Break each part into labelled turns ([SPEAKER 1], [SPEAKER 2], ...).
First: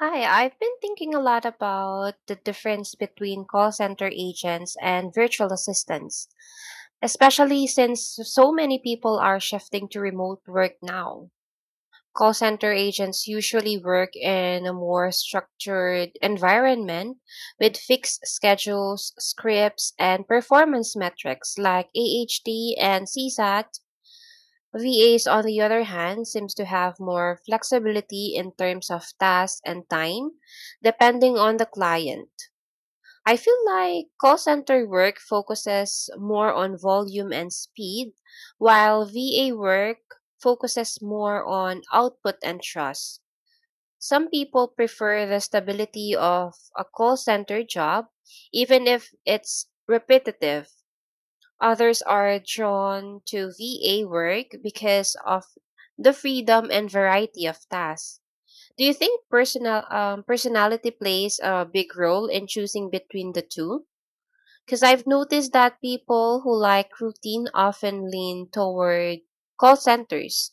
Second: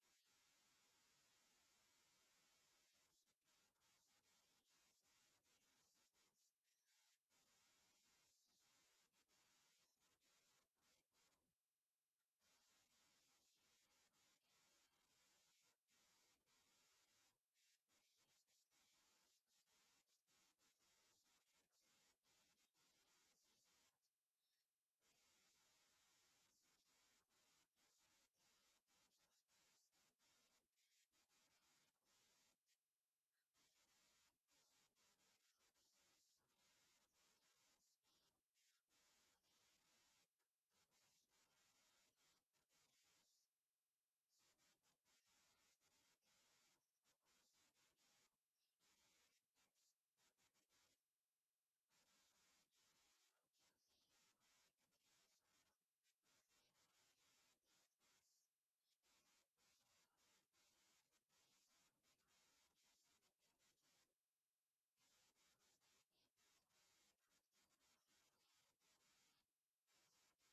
[SPEAKER 1] Hi, I've been thinking a lot about the difference between call center agents and virtual assistants, especially since so many people are shifting to remote work now. Call center agents usually work in a more structured environment with fixed schedules, scripts, and performance metrics like AHT and CSAT. VAs, on the other hand, seems to have more flexibility in terms of tasks and time, depending on the client. I feel like call center work focuses more on volume and speed, while VA work focuses more on output and trust. Some people prefer the stability of a call center job, even if it's repetitive. Others are drawn to VA work because of the freedom and variety of tasks. Do you think personality plays a big role in choosing between the two? Because I've noticed that people who like routine often lean toward call centers.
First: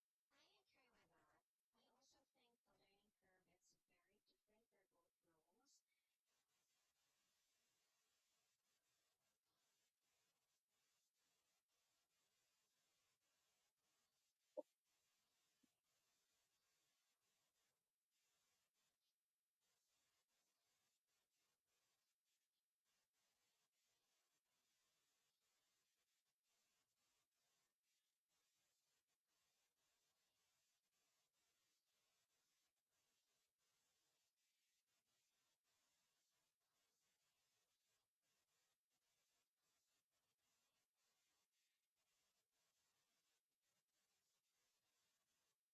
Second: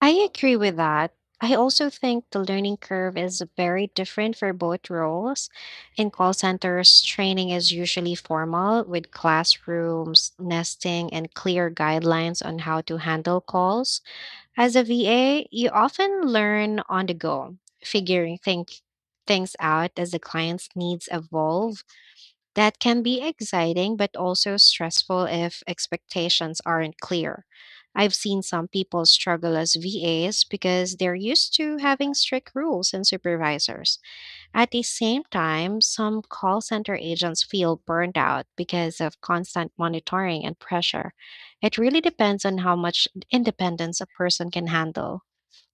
[SPEAKER 2] I agree with that. I also think the learning curve is very different for both roles. In call centers, training is usually formal with classrooms, nesting, and clear guidelines on how to handle calls. As a VA, you often learn on the go, figuring think, things out as the client's needs evolve. That can be exciting, but also stressful if expectations aren't clear. I've seen some people struggle as VAs because they're used to having strict rules and supervisors. At the same time, some call center agents feel burned out because of constant monitoring and pressure. It really depends on how much independence a person can handle.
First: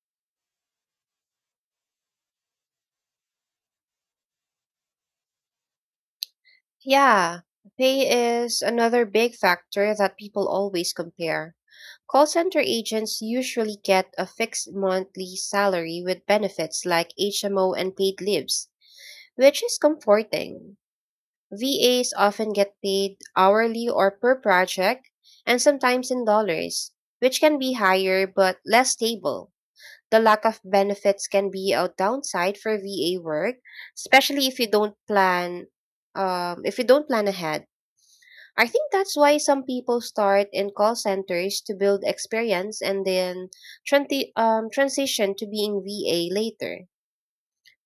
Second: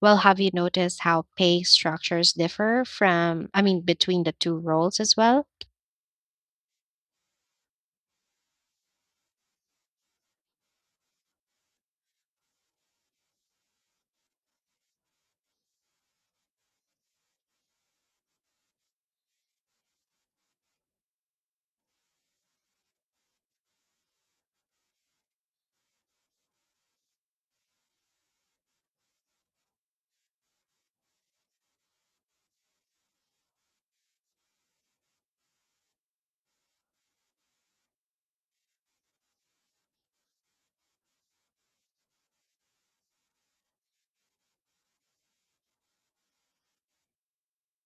[SPEAKER 2] Well, have you noticed how pay structures differ I mean, between the two roles as well?
[SPEAKER 1] Yeah, pay is another big factor that people always compare. Call center agents usually get a fixed monthly salary with benefits like HMO and paid leaves, which is comforting. VAs often get paid hourly or per project, and sometimes in dollars, which can be higher but less stable. The lack of benefits can be a downside for VA work, especially if you don't plan ahead. I think that's why some people start in call centers to build experience and then transition to being VA later.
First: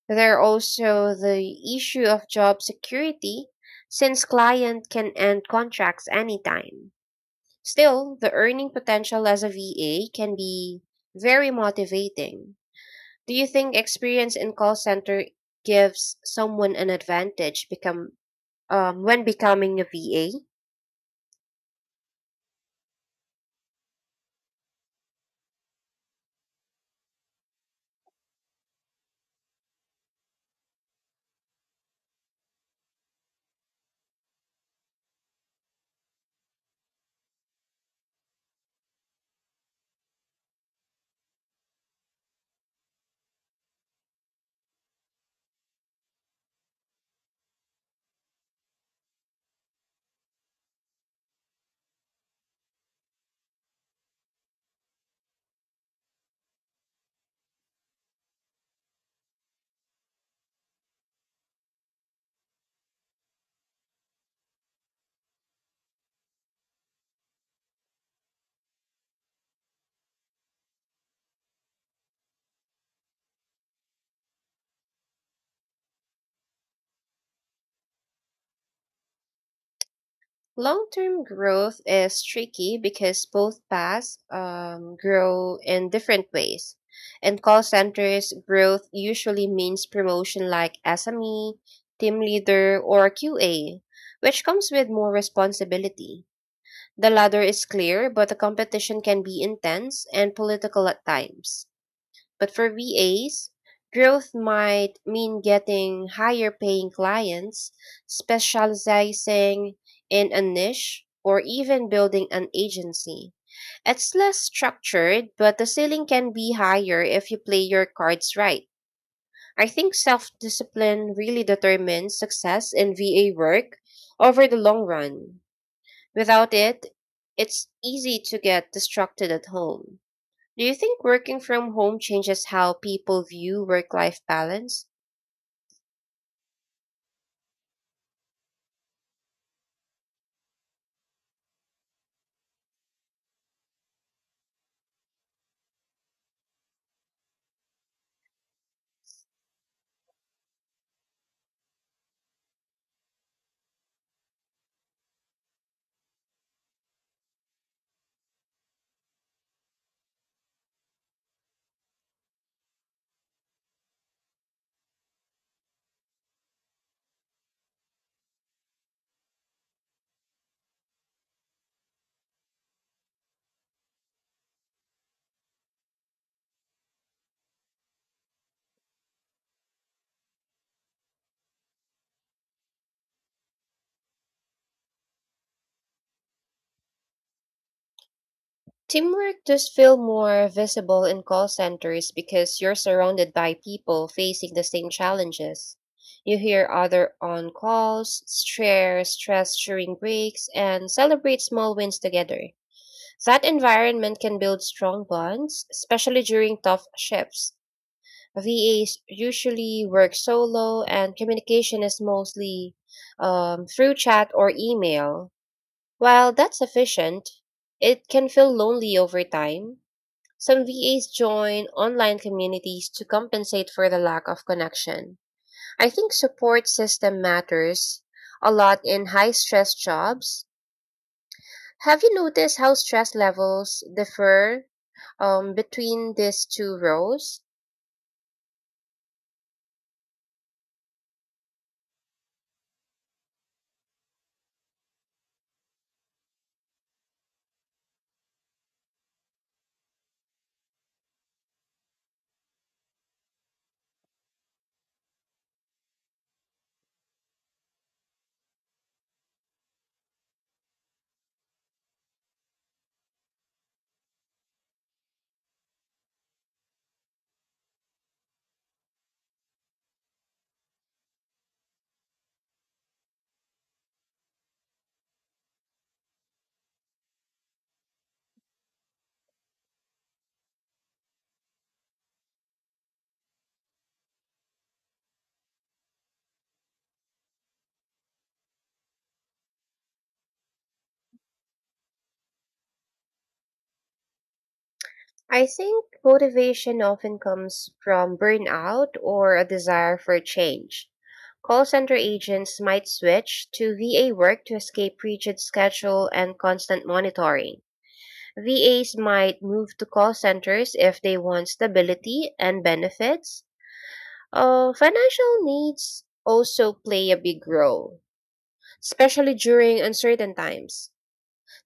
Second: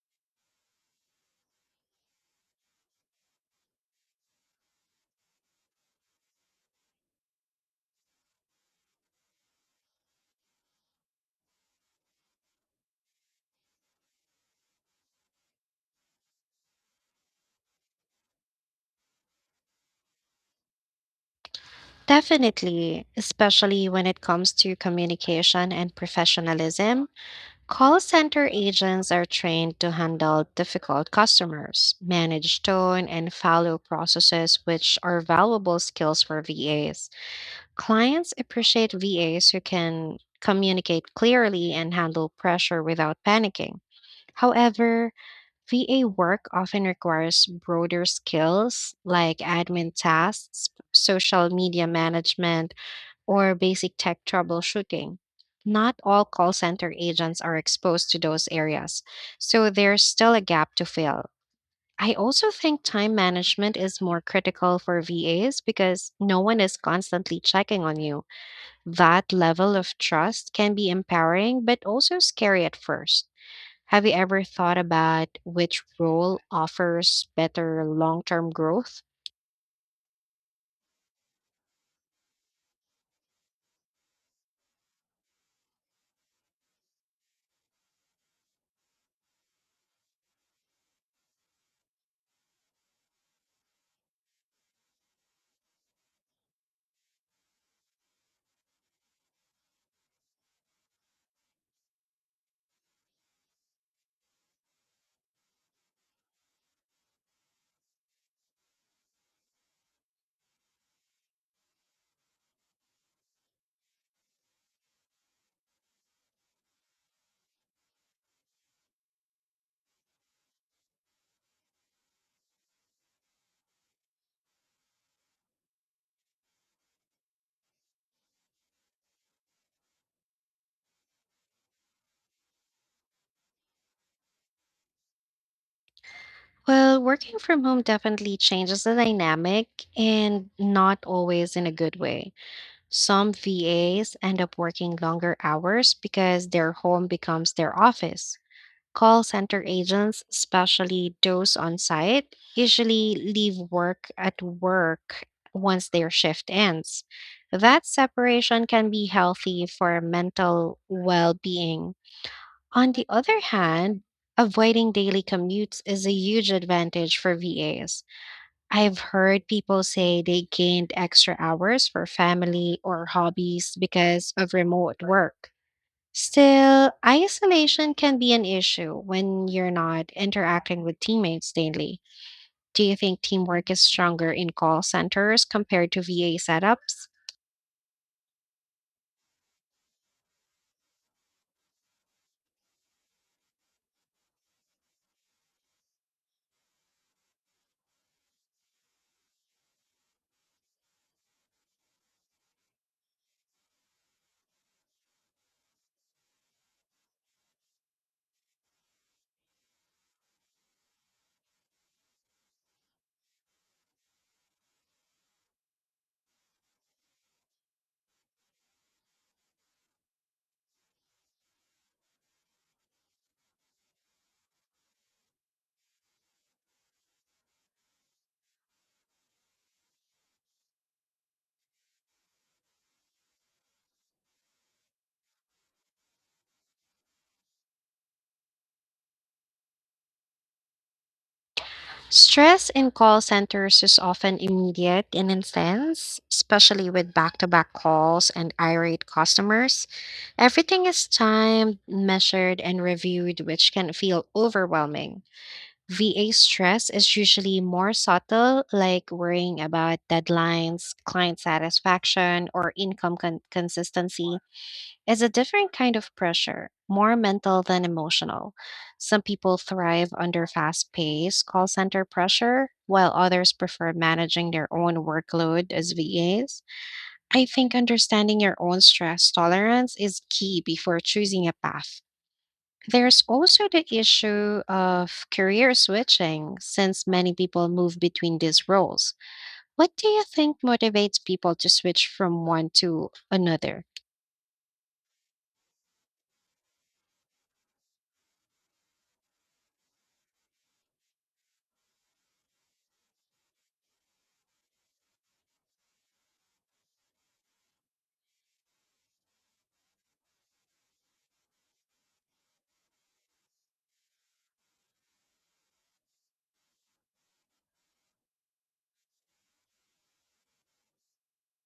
[SPEAKER 1] There are also the issue of job security since client can end contracts anytime. Still, the earning potential as a VA can be very motivating. Do you think experience in call center gives someone an advantage become when becoming a VA?
[SPEAKER 2] Definitely, especially when it comes to communication and professionalism, call center agents are trained to handle difficult customers, manage tone, and follow processes, which are valuable skills for VAs. Clients appreciate VAs who can communicate clearly and handle pressure without panicking. However, VA work often requires broader skills like admin tasks, social media management, or basic tech troubleshooting. Not all call center agents are exposed to those areas, so there's still a gap to fill. I also think time management is more critical for VAs because no one is constantly checking on you. That level of trust can be empowering, but also scary at first. Have you ever thought about which role offers better long term growth?
[SPEAKER 1] Long term growth is tricky because both paths grow in different ways. In call centers, growth usually means promotion like SME, team leader, or QA, which comes with more responsibility. The ladder is clear, but the competition can be intense and political at times. But for VAs, growth might mean getting higher paying clients, specializing in a niche, or even building an agency. It's less structured, but the ceiling can be higher if you play your cards right. I think self discipline really determines success in VA work over the long run. Without it, it's easy to get distracted at home. Do you think working from home changes how people view work life balance?
[SPEAKER 2] Well, working from home definitely changes the dynamic and not always in a good way. Some VAs end up working longer hours because their home becomes their office. Call center agents, especially those on site, usually leave work at work once their shift ends. That separation can be healthy for mental well being. On the other hand, avoiding daily commutes is a huge advantage for VAs. I've heard people say they gained extra hours for family or hobbies because of remote work. Still, isolation can be an issue when you're not interacting with teammates daily. Do you think teamwork is stronger in call centers compared to VA setups?
[SPEAKER 1] Teamwork does feel more visible in call centers because you're surrounded by people facing the same challenges. You hear other on calls, share stress during breaks, and celebrate small wins together. That environment can build strong bonds, especially during tough shifts. VAs usually work solo, and communication is mostly through chat or email. While that's efficient, it can feel lonely over time. Some VAs join online communities to compensate for the lack of connection. I think support system matters a lot in high stress jobs. Have you noticed how stress levels differ between these two roles?
[SPEAKER 2] Stress in call centers is often immediate and intense, especially with back to back calls and irate customers. Everything is timed, measured, and reviewed, which can feel overwhelming. VA stress is usually more subtle, like worrying about deadlines, client satisfaction, or income consistency, it's a different kind of pressure, more mental than emotional. Some people thrive under fast paced call center pressure, while others prefer managing their own workload as VAs. I think understanding your own stress tolerance is key before choosing a path. There's also the issue of career switching, since many people move between these roles. What do you think motivates people to switch from one to another?
[SPEAKER 1] I think motivation often comes from burnout or a desire for change. Call center agents might switch to VA work to escape rigid schedule and constant monitoring. VAs might move to call centers if they want stability and benefits. Financial needs also play a big role, especially during uncertain times.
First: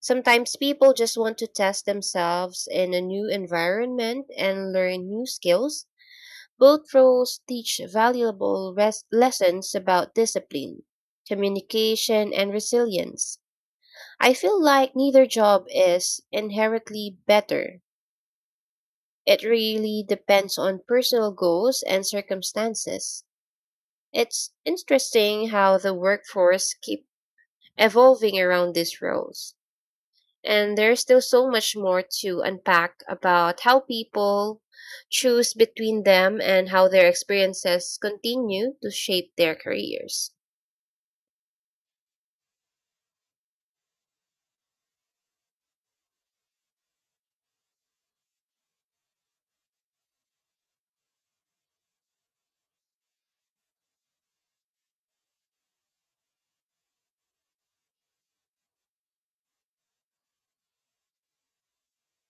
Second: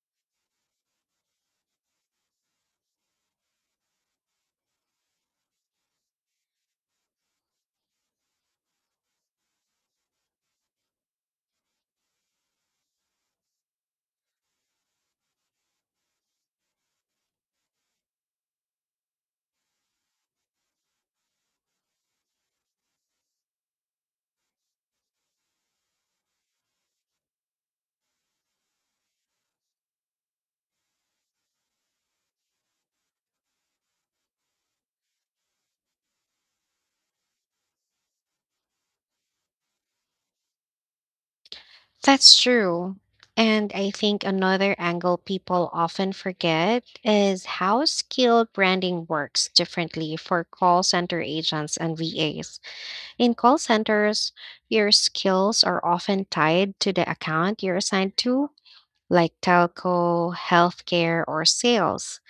[SPEAKER 1] Sometimes people just want to test themselves in a new environment and learn new skills. Both roles teach valuable lessons about discipline, communication, and resilience. I feel like neither job is inherently better. It really depends on personal goals and circumstances. It's interesting how the workforce keeps evolving around these roles. And there's still so much more to unpack about how people choose between them and how their experiences continue to shape their careers.
[SPEAKER 2] That's true. And I think another angle people often forget is how skilled branding works differently for call center agents and VAs. In call centers, your skills are often tied to the account you're assigned to, like telco, healthcare, or sales.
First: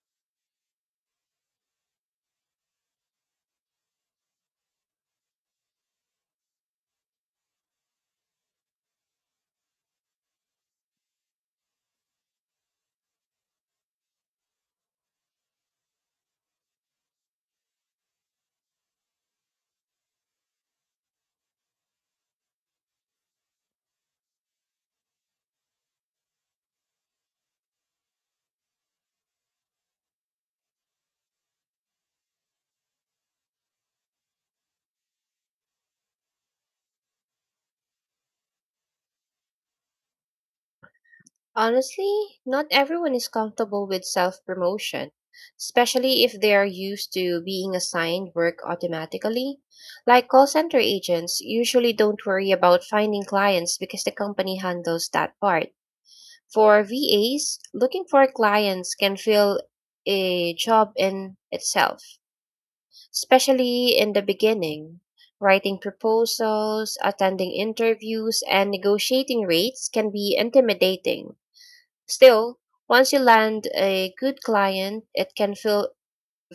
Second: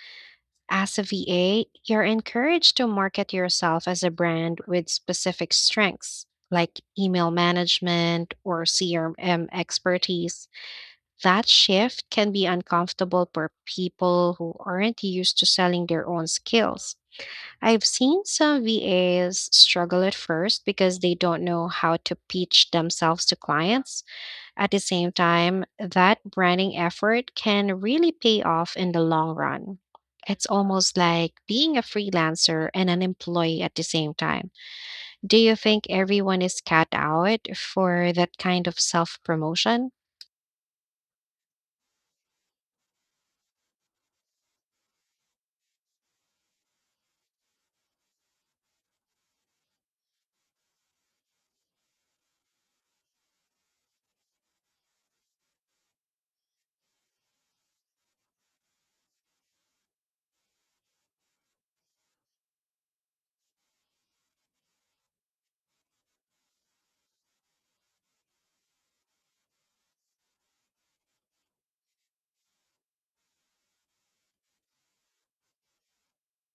[SPEAKER 2] As a VA, you're encouraged to market yourself as a brand with specific strengths, like email management or CRM expertise. That shift can be uncomfortable for people who aren't used to selling their own skills. I've seen some VAs struggle at first because they don't know how to pitch themselves to clients. At the same time, that branding effort can really pay off in the long run. It's almost like being a freelancer and an employee at the same time. Do you think everyone is cut out for that kind of self promotion?
[SPEAKER 1] Honestly, not everyone is comfortable with self promotion, especially if they are used to being assigned work automatically. Like call center agents usually don't worry about finding clients because the company handles that part. For VAs, looking for clients can feel a job in itself, especially in the beginning. Writing proposals, attending interviews, and negotiating rates can be intimidating. Still, once you land a good client, it can feel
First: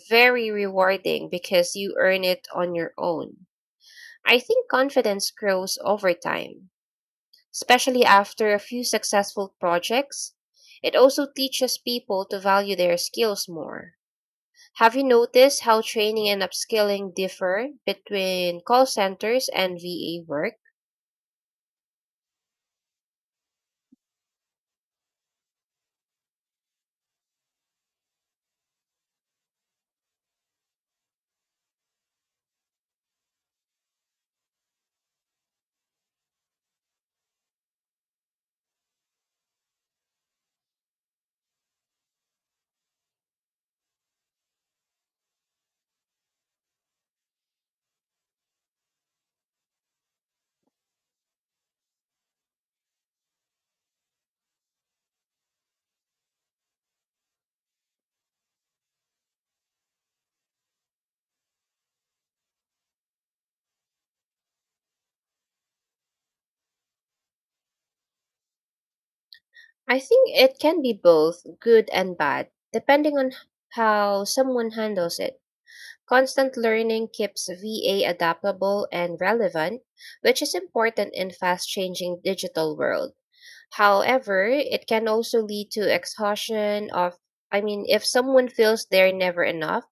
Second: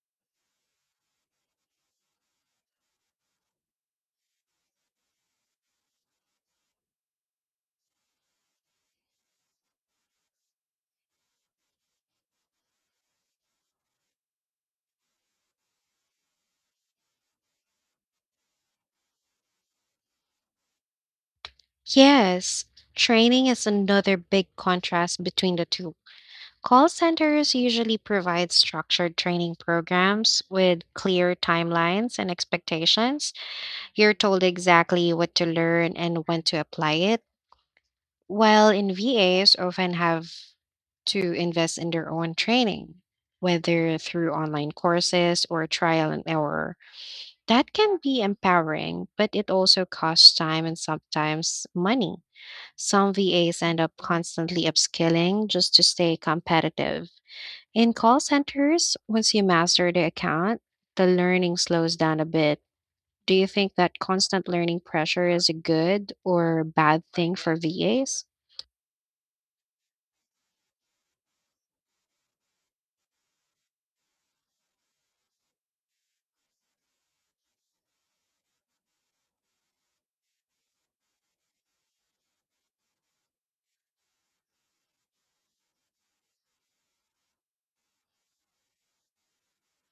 [SPEAKER 1] very rewarding because you earn it on your own. I think confidence grows over time, especially after a few successful projects. It also teaches people to value their skills more. Have you noticed how training and upskilling differ between call centers and VA work?
[SPEAKER 2] Yes, training is another big contrast between the two. Call centers usually provide structured training programs with clear timelines and expectations. You're told exactly what to learn and when to apply it, while in VAs often have to invest in their own training, whether through online courses or trial and error. That can be empowering, but it also costs time and sometimes money. Some VAs end up constantly upskilling just to stay competitive. In call centers, once you master the account, the learning slows down a bit. Do you think that constant learning pressure is a good or bad thing for VAs?
[SPEAKER 1] I think it can be both good and bad, depending on how someone handles it. Constant learning keeps VA adaptable and relevant, which is important in fast changing digital world. However, it can also lead to exhaustion of, I mean, if someone feels they're never enough,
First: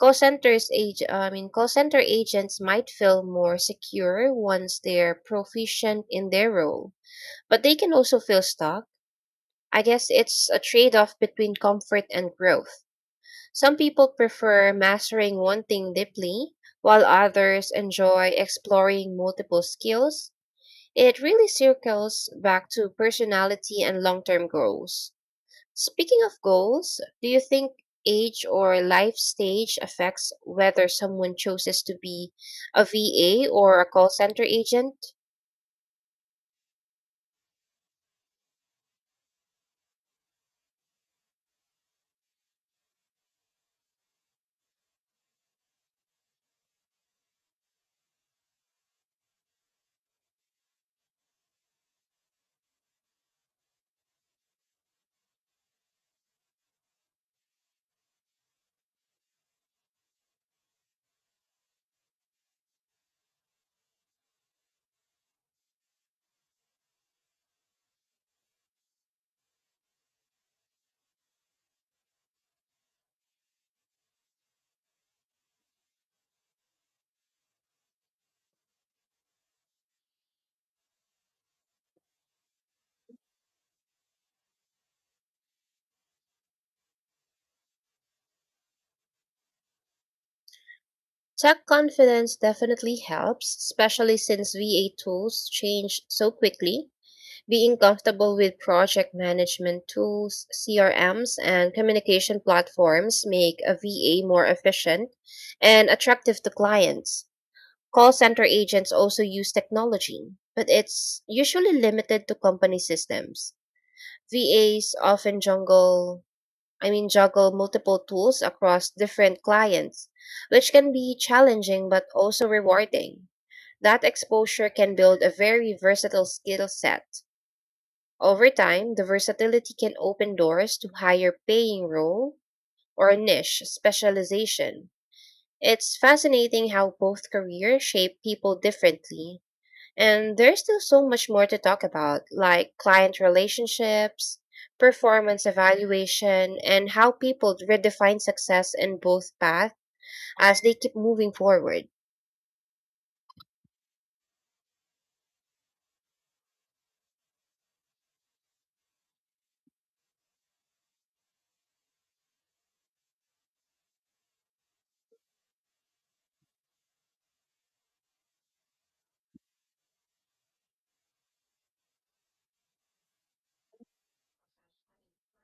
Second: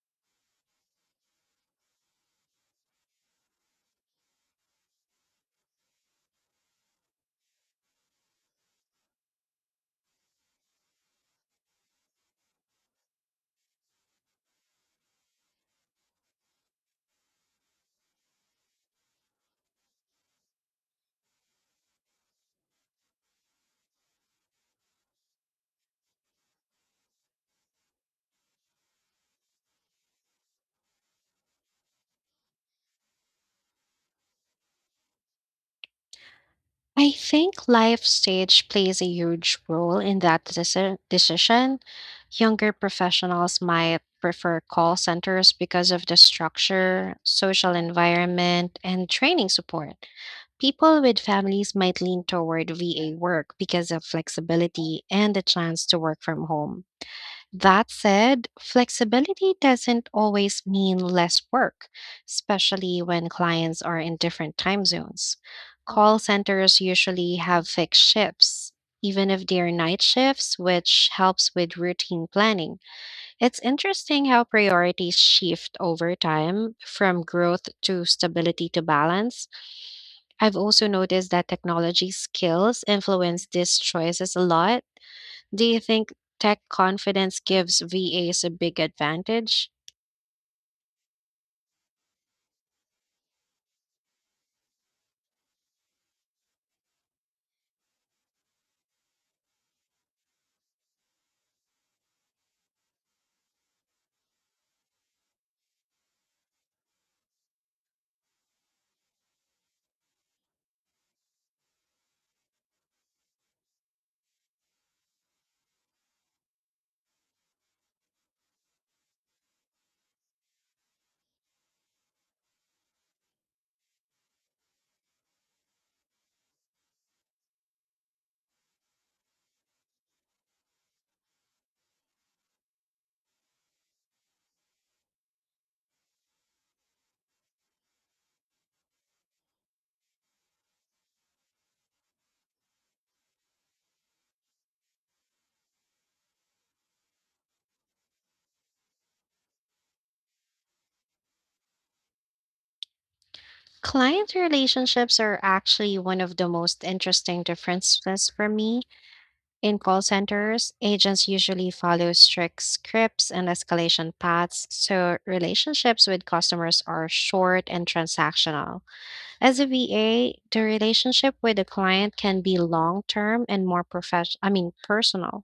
[SPEAKER 1] call centers age I mean call center agents might feel more secure once they're proficient in their role, but they can also feel stuck. I guess it's a trade-off between comfort and growth. Some people prefer mastering one thing deeply, while others enjoy exploring multiple skills. It really circles back to personality and long-term goals. Speaking of goals, do you think age or life stage affects whether someone chooses to be a VA or a call center agent?
[SPEAKER 2] I think life stage plays a huge role in that decision. Younger professionals might prefer call centers because of the structure, social environment, and training support. People with families might lean toward VA work because of flexibility and the chance to work from home. That said, flexibility doesn't always mean less work, especially when clients are in different time zones. Call centers usually have fixed shifts, even if they're night shifts, which helps with routine planning. It's interesting how priorities shift over time from growth to stability to balance. I've also noticed that technology skills influence these choices a lot. Do you think tech confidence gives VAs a big advantage?
[SPEAKER 1] Tech confidence definitely helps, especially since VA tools change so quickly. Being comfortable with project management tools, CRMs, and communication platforms make a VA more efficient and attractive to clients. Call center agents also use technology, but it's usually limited to company systems. VAs often I mean juggle multiple tools across different clients, which can be challenging but also rewarding. That exposure can build a very versatile skill set. Over time, the versatility can open doors to higher paying role or niche specialization. It's fascinating how both careers shape people differently and there's still so much more to talk about, like client relationships, performance evaluation, and how people redefine success in both paths as they keep moving forward.
[SPEAKER 2] Client relationships are actually one of the most interesting differences for me. In call centers, agents usually follow strict scripts and escalation paths, so relationships with customers are short and transactional. As a VA, the relationship with the client can be long term and more professional, I mean, personal.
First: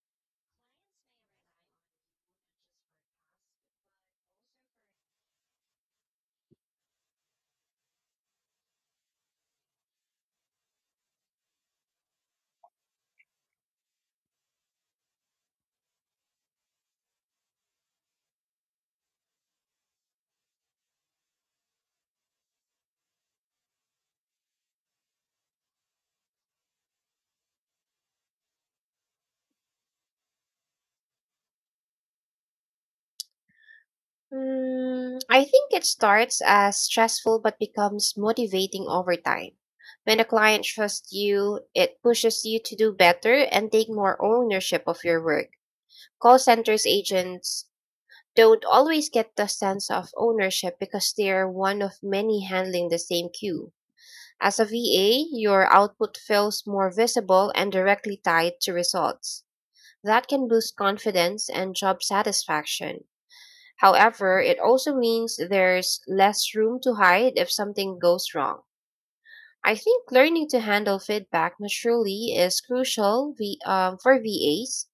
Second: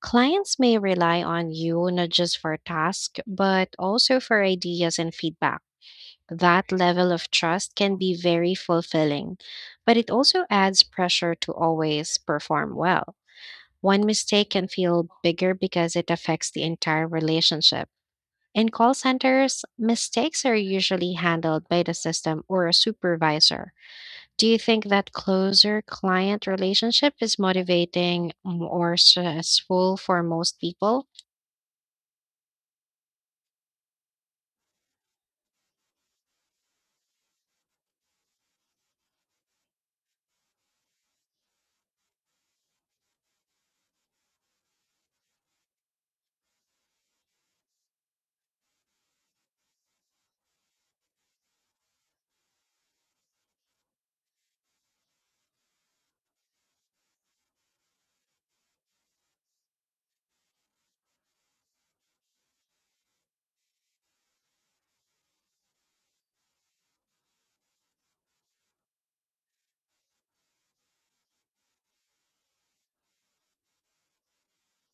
[SPEAKER 2] Clients may rely on you not just for tasks, but also for ideas and feedback. That level of trust can be very fulfilling, but it also adds pressure to always perform well. One mistake can feel bigger because it affects the entire relationship. In call centers, mistakes are usually handled by the system or a supervisor. Do you think that closer client relationship is motivating mm, or stressful for most people?
[SPEAKER 1] Mm, I think it starts as stressful but becomes motivating over time. When a client trusts you, it pushes you to do better and take more ownership of your work. Call centers agents don't always get the sense of ownership because they are one of many handling the same queue. As a VA, your output feels more visible and directly tied to results. That can boost confidence and job satisfaction. However, it also means there's less room to hide if something goes wrong. I think learning to handle feedback maturely is crucial for VAs.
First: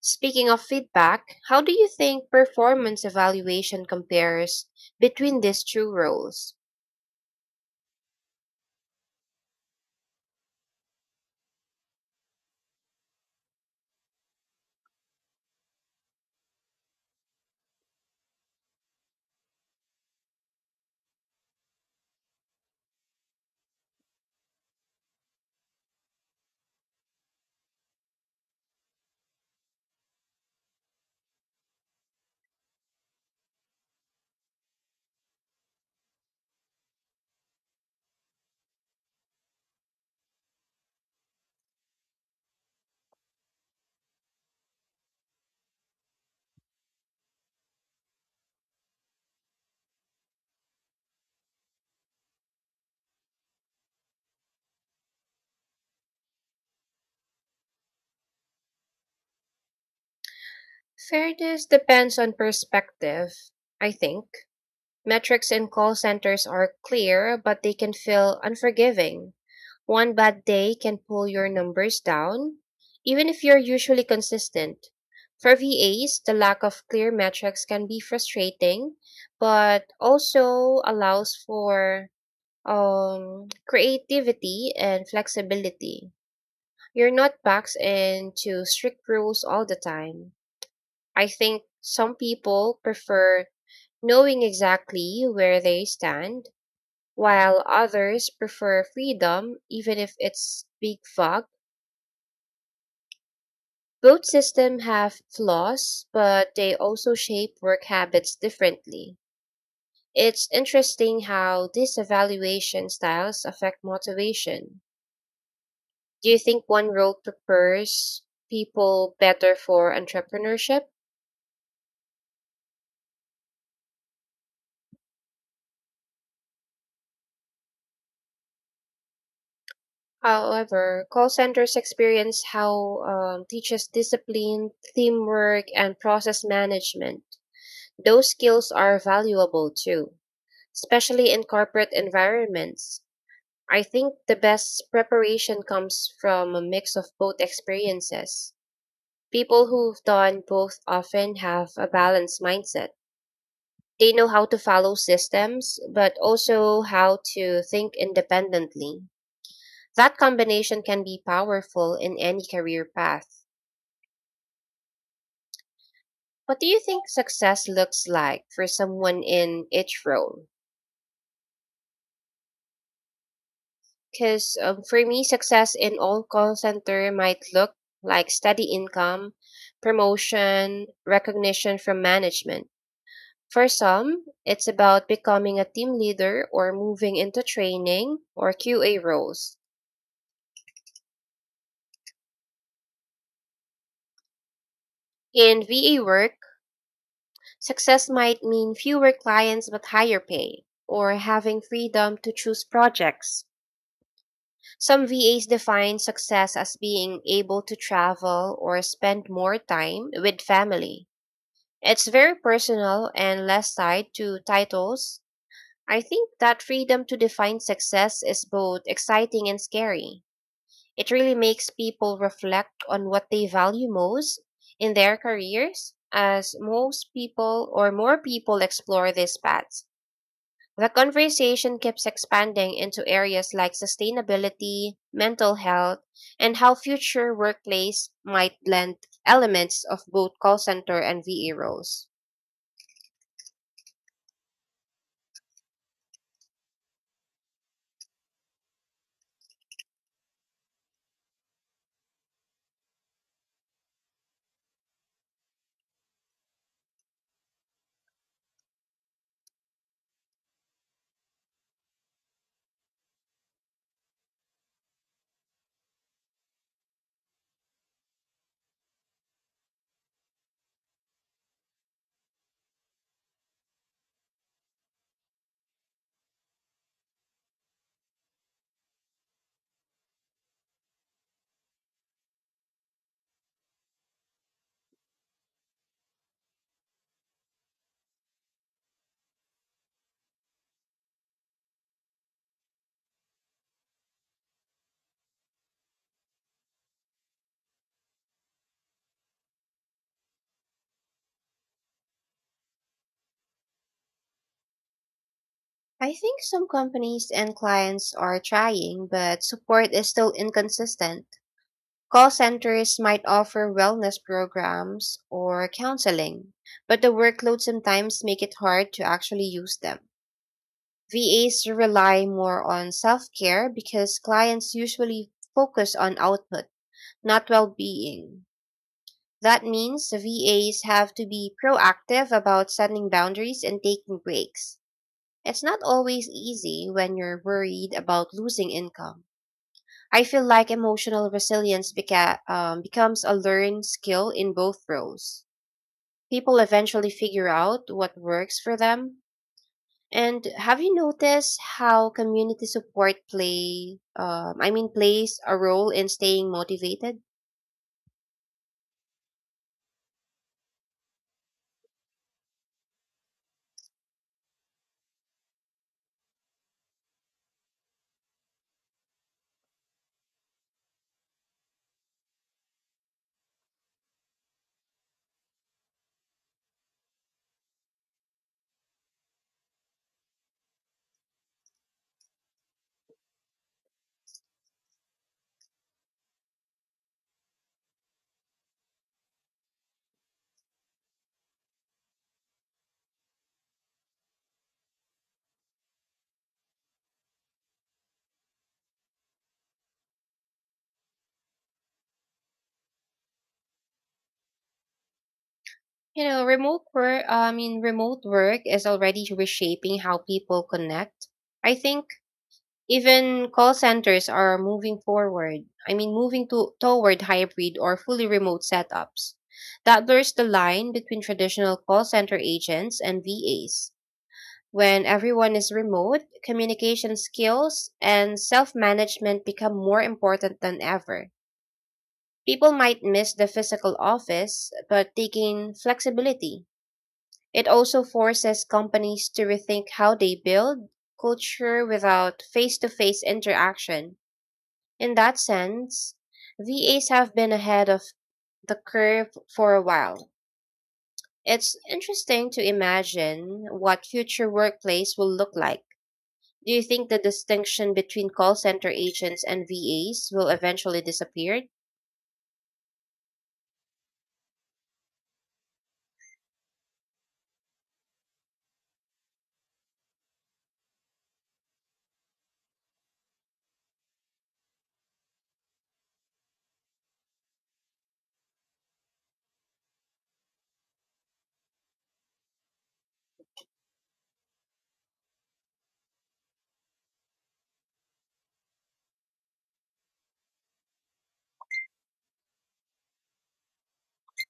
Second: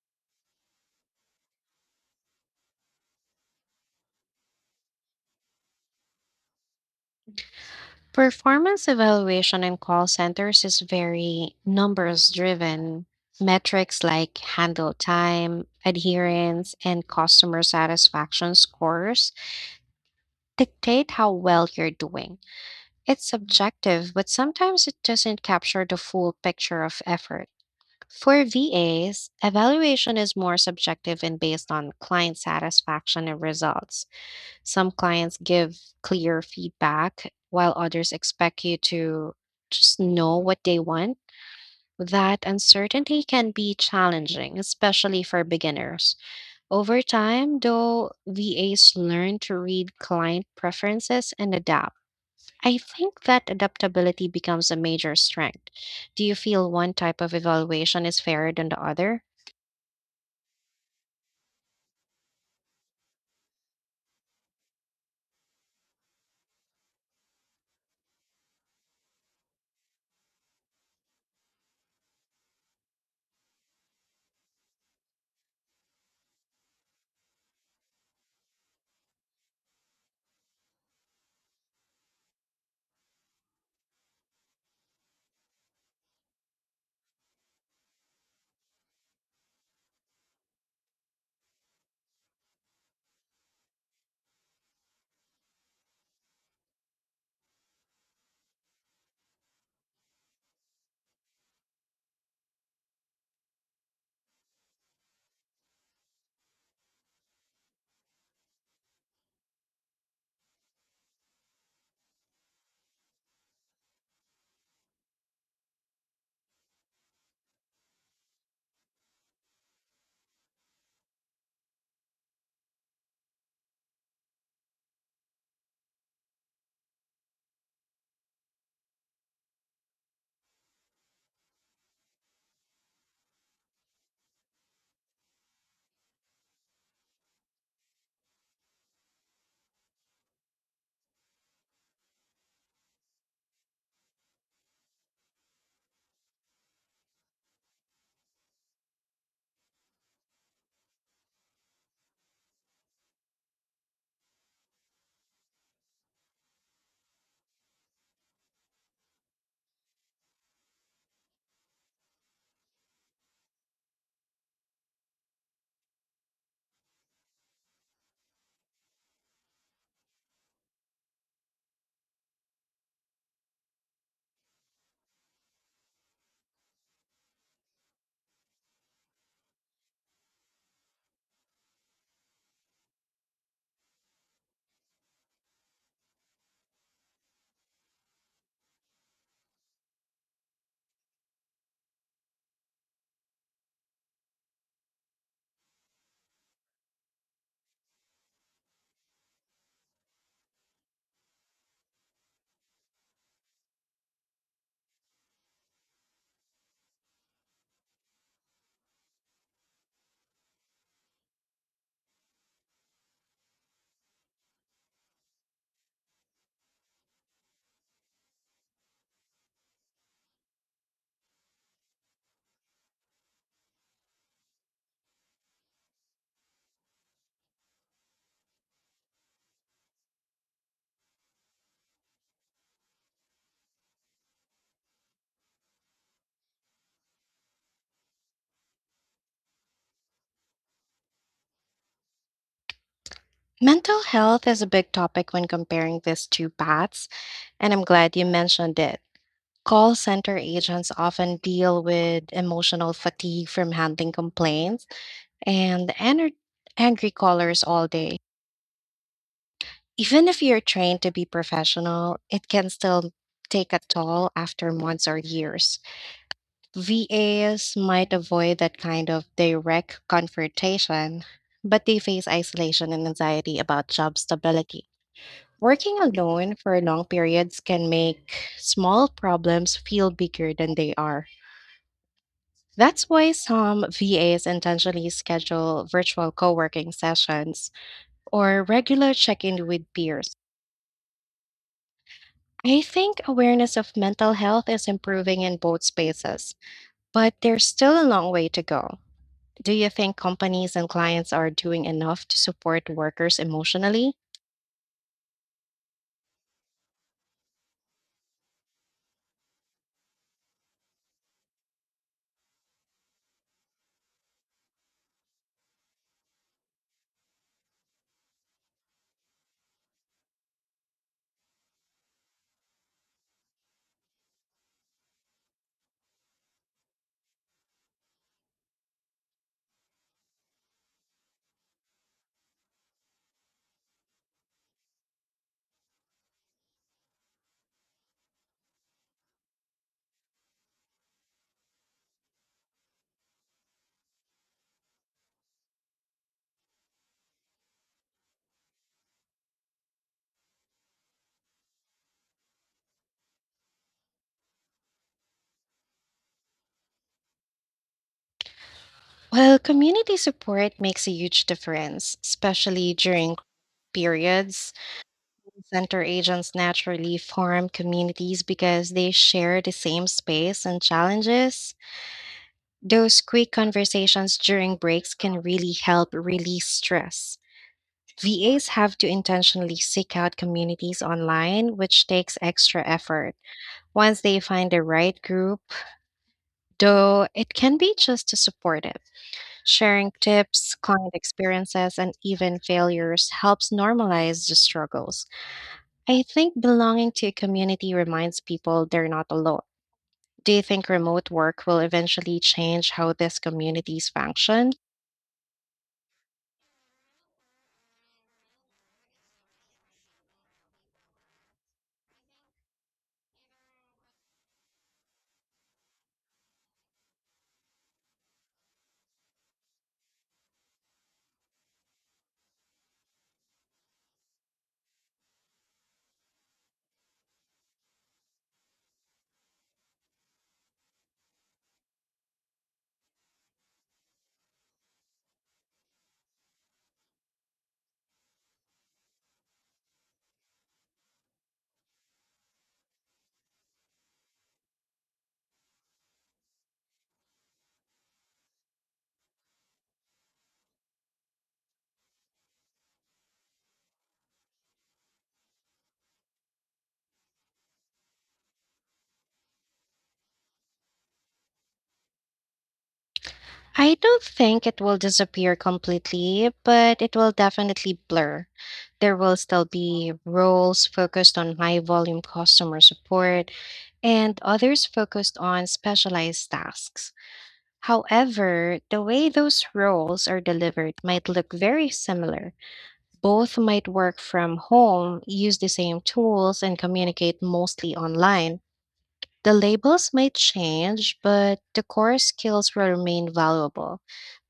[SPEAKER 1] Speaking of feedback, how do you think performance evaluation compares between these two roles?
[SPEAKER 2] Performance evaluation in call centers is very numbers driven. Metrics like handle time, adherence, and customer satisfaction scores dictate how well you're doing. It's subjective, but sometimes it doesn't capture the full picture of effort. For VAs, evaluation is more subjective and based on client satisfaction and results. Some clients give clear feedback, while others expect you to just know what they want. That uncertainty can be challenging, especially for beginners. Over time, though, VAs learn to read client preferences and adapt. I think that adaptability becomes a major strength. Do you feel one type of evaluation is fairer than the other?
[SPEAKER 1] Fairness depends on perspective, I think. Metrics in call centers are clear, but they can feel unforgiving. One bad day can pull your numbers down, even if you're usually consistent. For VAs, the lack of clear metrics can be frustrating, but also allows for creativity and flexibility. You're not boxed into strict rules all the time. I think some people prefer knowing exactly where they stand, while others prefer freedom, even if it's big fog. Both systems have flaws, but they also shape work habits differently. It's interesting how these evaluation styles affect motivation. Do you think one road prepares people better for entrepreneurship? However, call centers experience how teaches discipline, teamwork, and process management. Those skills are valuable too, especially in corporate environments. I think the best preparation comes from a mix of both experiences. People who've done both often have a balanced mindset. They know how to follow systems, but also how to think independently. That combination can be powerful in any career path. What do you think success looks like for someone in each role? Because for me, success in all call center might look like steady income, promotion, recognition from management. For some, it's about becoming a team leader or moving into training or QA roles. In VA work, success might mean fewer clients but higher pay or having freedom to choose projects. Some VAs define success as being able to travel or spend more time with family. It's very personal and less tied to titles. I think that freedom to define success is both exciting and scary. It really makes people reflect on what they value most in their careers as most people or more people explore these paths. The conversation keeps expanding into areas like sustainability, mental health, and how future workplace might blend elements of both call center and VA roles.
[SPEAKER 2] Mental health is a big topic when comparing these two paths, and I'm glad you mentioned it. Call center agents often deal with emotional fatigue from handling complaints and angry callers all day. Even if you're trained to be professional, it can still take a toll after months or years. VAs might avoid that kind of direct confrontation, but they face isolation and anxiety about job stability. Working alone for long periods can make small problems feel bigger than they are. That's why some VAs intentionally schedule virtual co working sessions or regular check in with peers. I think awareness of mental health is improving in both spaces, but there's still a long way to go. Do you think companies and clients are doing enough to support workers emotionally?
[SPEAKER 1] I think some companies and clients are trying, but support is still inconsistent. Call centers might offer wellness programs or counseling, but the workload sometimes make it hard to actually use them. VAs rely more on self-care because clients usually focus on output, not well-being. That means the VAs have to be proactive about setting boundaries and taking breaks. It's not always easy when you're worried about losing income. I feel like emotional resilience becomes a learned skill in both roles. People eventually figure out what works for them. And have you noticed how community support plays a role in staying motivated?
[SPEAKER 2] Well, community support makes a huge difference, especially during periods center agents naturally form communities because they share the same space and challenges. Those quick conversations during breaks can really help release stress. VAs have to intentionally seek out communities online, which takes extra effort. Once they find the right group, though, it can be just as supportive. Sharing tips, client experiences, and even failures helps normalize the struggles. I think belonging to a community reminds people they're not alone. Do you think remote work will eventually change how these communities function?
[SPEAKER 1] Remote work, remote work is already reshaping how people connect. I think even call centers are moving forward. Moving to toward hybrid or fully remote setups. That blurs the line between traditional call center agents and VAs. When everyone is remote, communication skills and self-management become more important than ever. People might miss the physical office, but they gain flexibility. It also forces companies to rethink how they build culture without face-to-face interaction. In that sense, VAs have been ahead of the curve for a while. It's interesting to imagine what future workplace will look like. Do you think the distinction between call center agents and VAs will eventually disappear?
[SPEAKER 2] I don't think it will disappear completely, but it will definitely blur. There will still be roles focused on high volume customer support and others focused on specialized tasks. However, the way those roles are delivered might look very similar. Both might work from home, use the same tools, and communicate mostly online. The labels might change, but the core skills will remain valuable.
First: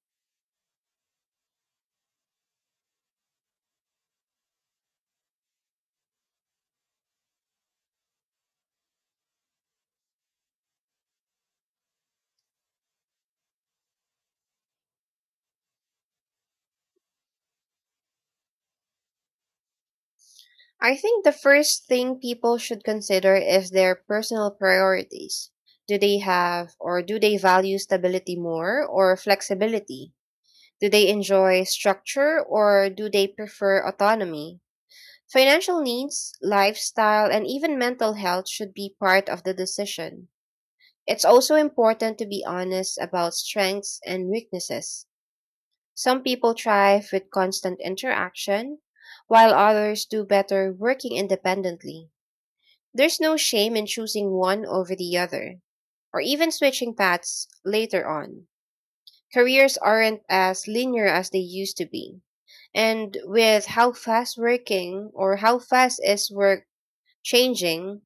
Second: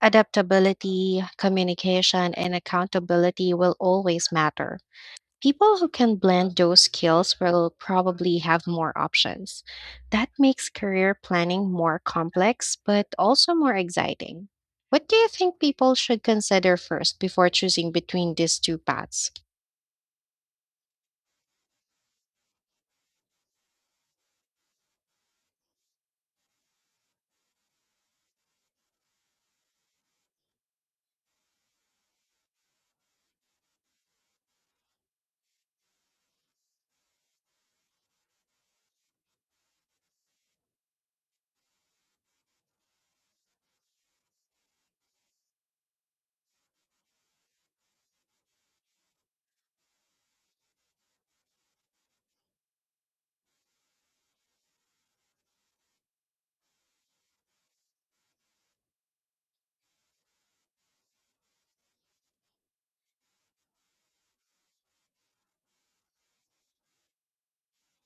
[SPEAKER 2] Adaptability, communication, and accountability will always matter. People who can blend those skills will probably have more options. That makes career planning more complex, but also more exciting. What do you think people should consider first before choosing between these two paths?
[SPEAKER 1] I think the first thing people should consider is their personal priorities. Do they value stability more or flexibility? Do they enjoy structure or do they prefer autonomy? Financial needs, lifestyle, and even mental health should be part of the decision. It's also important to be honest about strengths and weaknesses. Some people thrive with constant interaction, while others do better working independently. There's no shame in choosing one over the other, or even switching paths later on. Careers aren't as linear as they used to be. And with how fast is work changing,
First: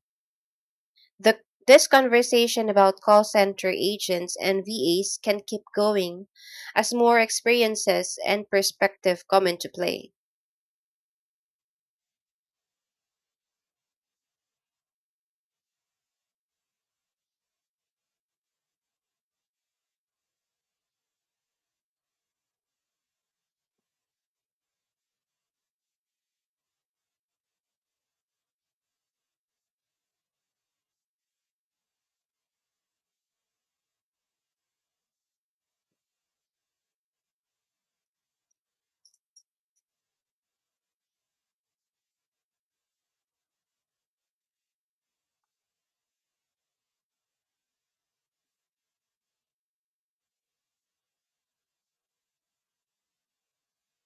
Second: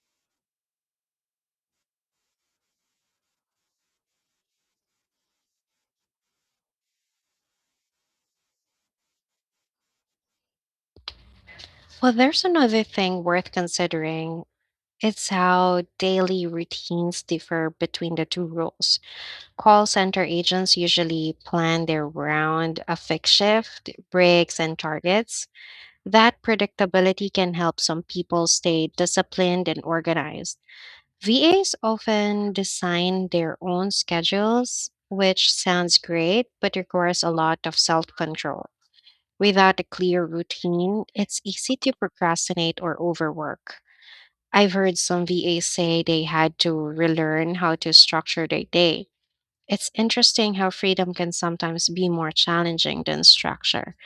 [SPEAKER 1] The, this conversation about call center agents and VAs can keep going as more experiences and perspective come into play.
[SPEAKER 2] Well, there's another thing worth considering. It's how daily routines differ between the two roles. Call center agents usually plan their round of fixed shift, breaks, and targets. That predictability can help some people stay disciplined and organized. VAs often design their own schedules, which sounds great, but requires a lot of self control. Without a clear routine, it's easy to procrastinate or overwork. I've heard some VAs say they had to relearn how to structure their day. It's interesting how freedom can sometimes be more challenging than structure.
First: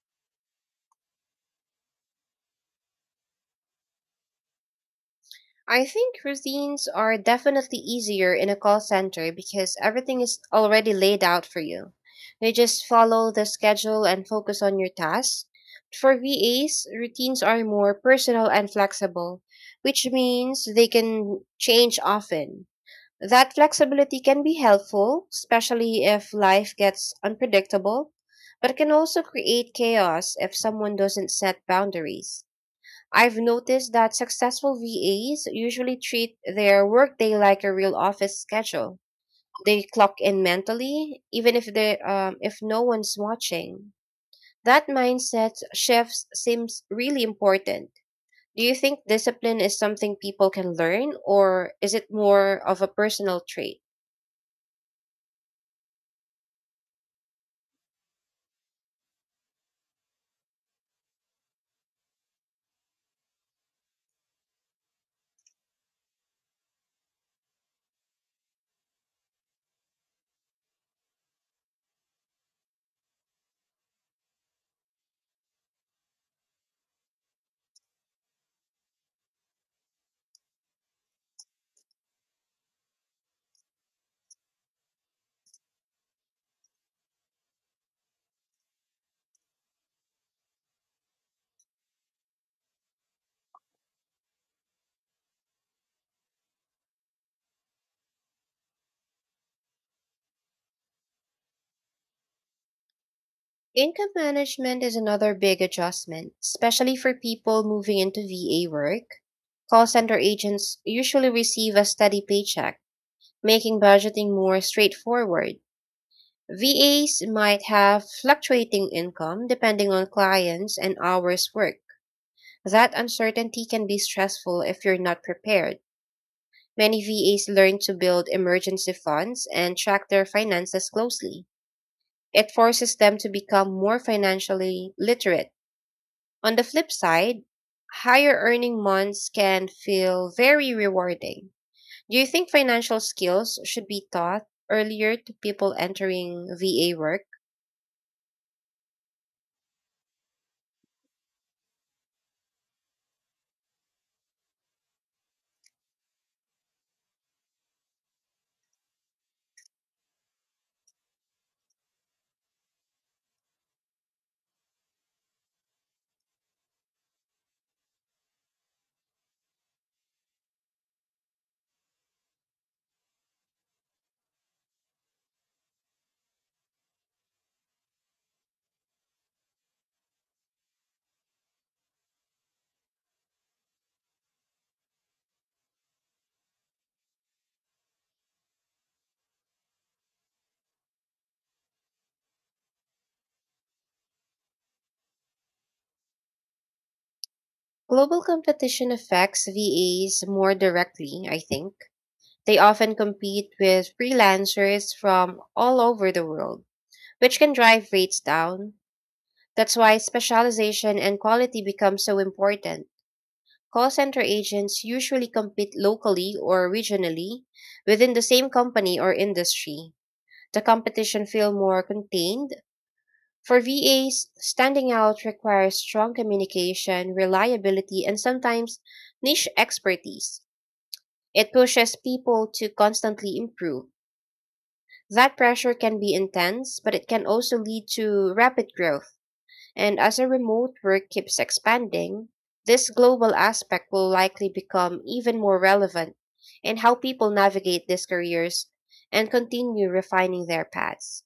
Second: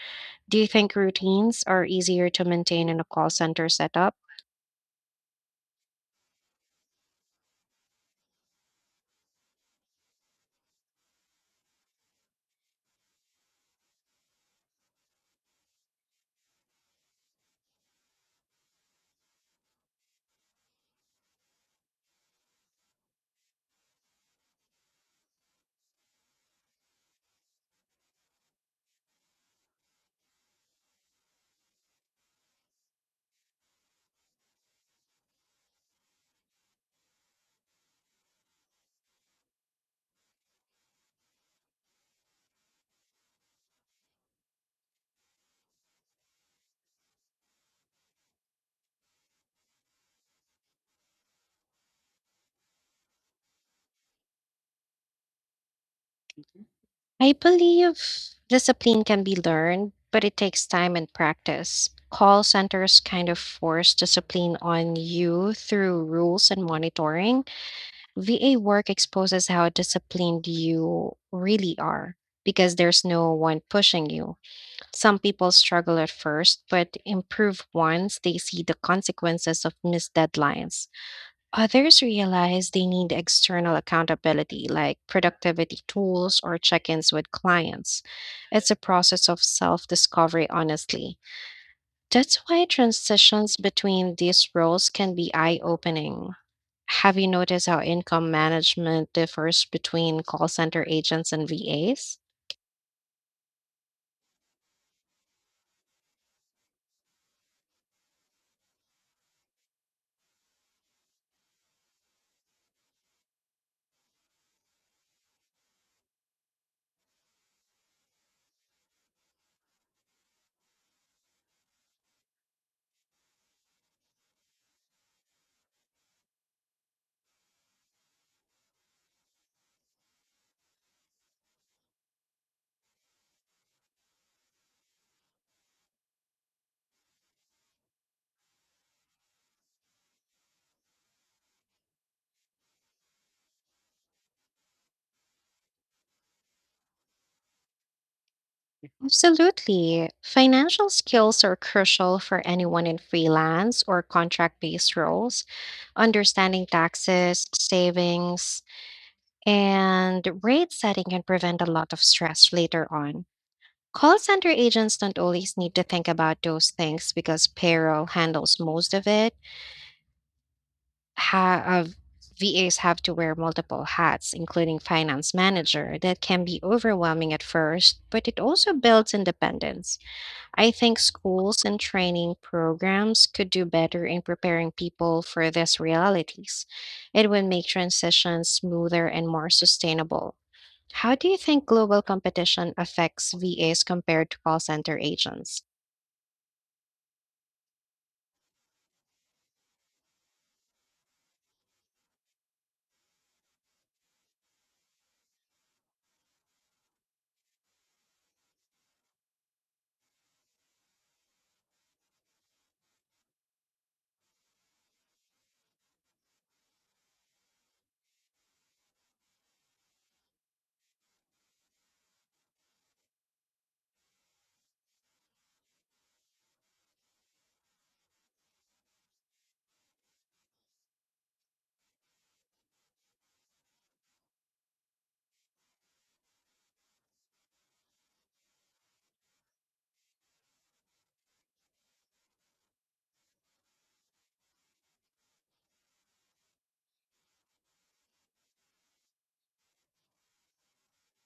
[SPEAKER 2] Do you think routines are easier to maintain in a call center setup?
[SPEAKER 1] I think routines are definitely easier in a call center because everything is already laid out for you. You just follow the schedule and focus on your tasks. For VAs, routines are more personal and flexible, which means they can change often. That flexibility can be helpful, especially if life gets unpredictable, but it can also create chaos if someone doesn't set boundaries. I've noticed that successful VAs usually treat their workday like a real office schedule. They clock in mentally, even if no one's watching. That mindset shift seems really important. Do you think discipline is something people can learn, or is it more of a personal trait?
[SPEAKER 2] I believe discipline can be learned, but it takes time and practice. Call centers kind of force discipline on you through rules and monitoring. VA work exposes how disciplined you really are because there's no one pushing you. Some people struggle at first, but improve once they see the consequences of missed deadlines. Others realize they need external accountability, like productivity tools or check ins with clients. It's a process of self discovery, honestly. That's why transitions between these roles can be eye-opening. Have you noticed how income management differs between call center agents and VAs?
[SPEAKER 1] Income management is another big adjustment, especially for people moving into VA work. Call center agents usually receive a steady paycheck, making budgeting more straightforward. VAs might have fluctuating income depending on clients and hours worked. That uncertainty can be stressful if you're not prepared. Many VAs learn to build emergency funds and track their finances closely. It forces them to become more financially literate. On the flip side, higher earning months can feel very rewarding. Do you think financial skills should be taught earlier to people entering VA work?
[SPEAKER 2] Absolutely. Financial skills are crucial for anyone in freelance or contract based roles. Understanding taxes, savings, and rate setting can prevent a lot of stress later on. Call center agents don't always need to think about those things because payroll handles most of it, ha- uh, VAs have to wear multiple hats, including finance manager. That can be overwhelming at first, but it also builds independence. I think schools and training programs could do better in preparing people for these realities. It would make transitions smoother and more sustainable. How do you think global competition affects VAs compared to call center agents?
[SPEAKER 1] Global competition affects VAs more directly, I think. They often compete with freelancers from all over the world, which can drive rates down. That's why specialization and quality become so important. Call center agents usually compete locally or regionally within the same company or industry. The competition feel more contained. For VAs, standing out requires strong communication, reliability, and sometimes niche expertise. It pushes people to constantly improve. That pressure can be intense, but it can also lead to rapid growth. And as a remote work keeps expanding, this global aspect will likely become even more relevant in how people navigate these careers and continue refining their paths.